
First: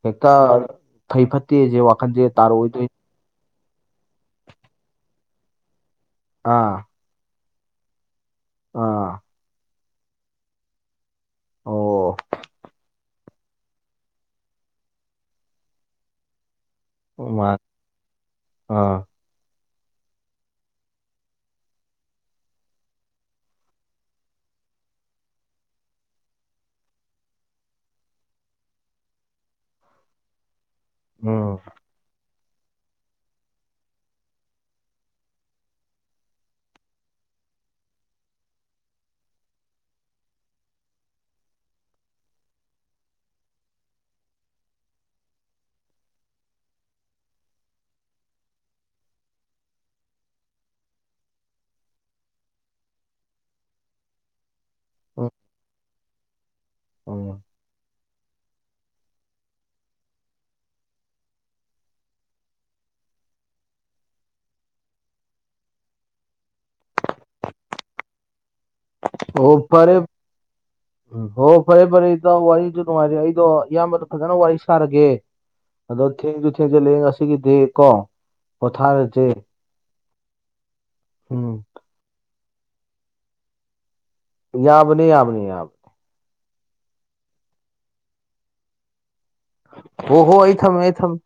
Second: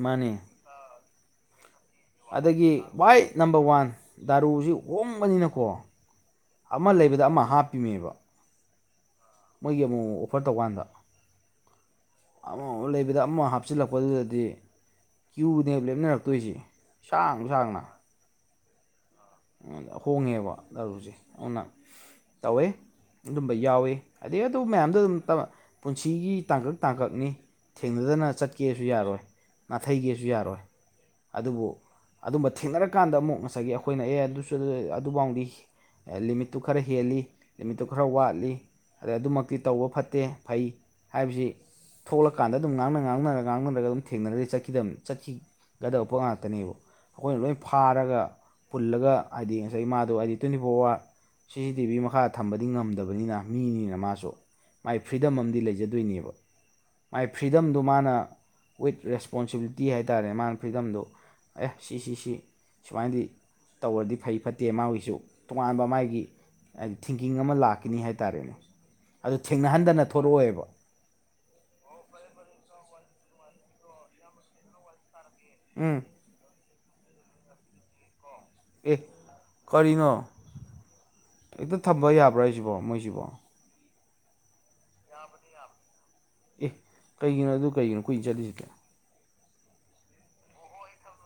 ꯃꯥꯅꯤ ꯍꯦꯛꯇ ꯐꯩ ꯐꯠꯇꯦꯁꯦ ꯋꯥꯈꯜꯁꯦ ꯑꯗꯒꯤ ꯇꯥꯔꯛꯑꯣꯏꯗꯣꯏ ꯈ꯭ꯋꯥꯏ ꯅꯝꯕꯔ ꯋꯥꯟ ꯗꯥꯔꯨꯁꯤ ꯍꯣꯡꯕꯅꯤꯅꯀꯣ ꯑꯥ ꯑꯃ ꯂꯩꯕꯗ ꯑꯃ ꯍꯥꯞꯄꯤꯃꯦꯕ ꯑꯥ ꯃꯣꯏꯒꯤ ꯑꯃꯨꯛ ꯑꯣꯐꯔ ꯇꯧꯀꯥꯟꯗ ꯑꯣ ꯑꯃꯃ ꯂꯩꯕꯗ ꯑꯃ ꯍꯥꯞ ꯍꯥꯞꯆꯤꯜꯂꯛꯄꯗꯨꯗꯗꯤ ꯀ꯭ꯌꯨꯅꯦꯕ ꯂꯦꯞꯅꯔꯛꯇꯣꯏꯁꯤ ꯁꯥꯡ ꯃꯥꯟ ꯁꯥꯡꯅ ꯑꯥ ꯍꯣꯡꯉꯦꯕ ꯑꯔꯨꯁꯦ ꯑꯗꯨꯅ ꯇꯧꯋꯦ ꯑꯗꯨꯝꯕ ꯌꯥꯎꯏꯤ ꯑꯗꯩ ꯑꯗꯨ ꯃꯌꯥꯝꯗꯣ ꯑꯗꯨꯝ ꯄꯨꯟꯁꯤꯒꯤ ꯇꯥꯡꯀꯛ ꯇꯥꯡꯀꯛꯅꯤ ꯊꯦꯡꯅꯗꯅ ꯆꯠꯀꯦꯁꯨ ꯌꯥꯔꯣꯏ ꯅꯥꯊꯩꯒꯦꯁꯨ ꯌꯥꯔꯣꯏ ꯎꯝ ꯑꯗꯨꯕꯨ ꯑꯗꯨꯝꯕ ꯊꯦꯡꯅꯔꯀꯥꯟꯗ ꯑꯃꯨꯛ ꯉꯁꯥꯏꯒꯤ ꯑꯩꯈꯣꯏꯅ ꯑꯦ ꯑꯗꯨꯁꯨ ꯑꯗꯨꯕꯥꯎꯗꯤ ꯂꯤꯃꯤꯠꯇꯨ ꯈꯔ ꯍꯦꯜꯂꯤ ꯂꯤꯃꯤꯠꯇꯨ ꯈꯔ ꯋꯥꯠꯂꯤ ꯑꯗꯩ ꯑꯗꯨꯃꯛꯇꯤ ꯇꯧꯕ ꯐꯠꯇꯦ ꯐꯩ ꯍꯥꯏꯕꯁꯤ ꯊꯣꯛꯂꯀꯥꯟꯗ ꯑꯗꯨꯝ ꯉꯥꯡꯅ ꯉꯥꯡꯅꯔ ꯉꯥꯡꯅꯔꯒ ꯑꯗꯨꯝ ꯊꯦꯡꯅꯔꯗꯤ ꯆꯠꯈꯤꯗꯕꯅꯤ ꯆꯠꯈꯤ ꯒꯗꯕ ꯄꯣꯠ ꯉꯥꯛꯇꯅꯦꯕ ꯑꯩꯈꯣꯏꯅ ꯂꯣꯏ ꯐꯥꯔꯒ ꯄꯨꯜꯂꯒ ꯍꯥꯏꯗꯤ ꯉꯁꯥꯏ ꯃꯥꯗꯣ ꯍꯥꯏꯗꯤ ꯇ꯭ꯋꯦꯟꯇꯤ ꯐꯣꯔ ꯑꯋꯥꯔ ꯁꯤ ꯁꯤ ꯇꯤ ꯚꯤ ꯃꯈꯥꯗ ꯊꯝꯕꯗꯤ ꯉꯝꯗꯕꯅꯤꯅ ꯃꯤꯅꯤꯅ ꯃꯥꯁꯨ ꯃꯥꯏ ꯎꯝ ꯐ꯭ꯔꯤꯗꯝ ꯑꯃꯗꯤ ꯂꯩꯖꯗꯣꯏꯅꯦꯕ ꯃꯥꯏ ꯎꯝ ꯐ꯭ꯔꯤꯗꯝꯗꯣ ꯃꯥꯅ ꯋꯤꯠ ꯔꯦꯁꯄꯣꯟꯁꯤꯕꯤꯂꯤꯇꯤ ꯍꯥꯏꯇꯥꯔꯦ ꯃꯥꯅ ꯐ꯭ꯔꯤꯗꯝꯗꯣ ꯑꯦ ꯁꯤꯁꯤ ꯁꯤ ꯁꯨꯃꯥꯏꯅꯗꯤ ꯇꯧꯔꯗꯤ ꯐꯩ ꯐꯠꯇꯦ ꯃꯥꯒꯤꯁꯨ ꯇꯣꯉꯥꯟꯕ ꯃꯥꯒꯤ ꯍꯥꯏꯗꯤ ꯊꯤꯡꯀꯤꯡ ꯑꯃ ꯂꯥꯛꯀꯅꯤ ꯍꯥꯏꯇꯥꯔꯦꯅꯦ ꯑꯗꯨ ꯑꯣ ꯐꯔꯦ ꯊꯦꯡꯅꯍꯟꯗꯅ ꯊꯣꯔꯛꯑꯣꯏꯕ ꯎꯝ ꯍꯣ ꯐꯔꯦ ꯐꯔꯦ ꯏꯇꯥꯎ ꯋꯥꯔꯤꯁꯨ ꯅꯨꯡꯉꯥꯏꯔꯦ ꯑꯩꯗꯣ ꯏꯌꯥꯝꯕꯗꯣ ꯐꯖꯅ ꯋꯥꯔꯤ ꯁꯥꯔꯒꯦ ꯎꯝ ꯑꯗꯣ ꯊꯦꯡꯁꯨ ꯊꯦꯡꯖꯜꯂꯛꯑꯦ ꯉꯁꯤꯒꯤꯗꯤ ꯀꯣ ꯑꯦ ꯄꯣꯊꯥꯔꯁꯦ ꯀꯔꯤꯅꯣ ꯎꯝ ꯍꯦꯛꯇ ꯊꯝꯕ ꯌꯥꯕ꯭ꯔꯥ ꯍꯥꯏꯁꯤꯕꯣ ꯃꯣꯏꯁꯤꯕꯣ ꯌꯥꯕꯅꯤ ꯌꯥꯕꯅꯤ ꯌꯥꯕꯅꯤ ꯑꯦ ꯀꯩꯒꯤꯅꯣ ꯑꯗꯨ ꯀꯩꯒꯤꯅꯣ ꯀꯨꯏ ꯆꯠꯂꯤꯁꯤꯗꯤ ꯑꯣ ꯍꯣ ꯑꯩ ꯊꯝꯃꯦ ꯑꯩ ꯊꯝꯃꯦ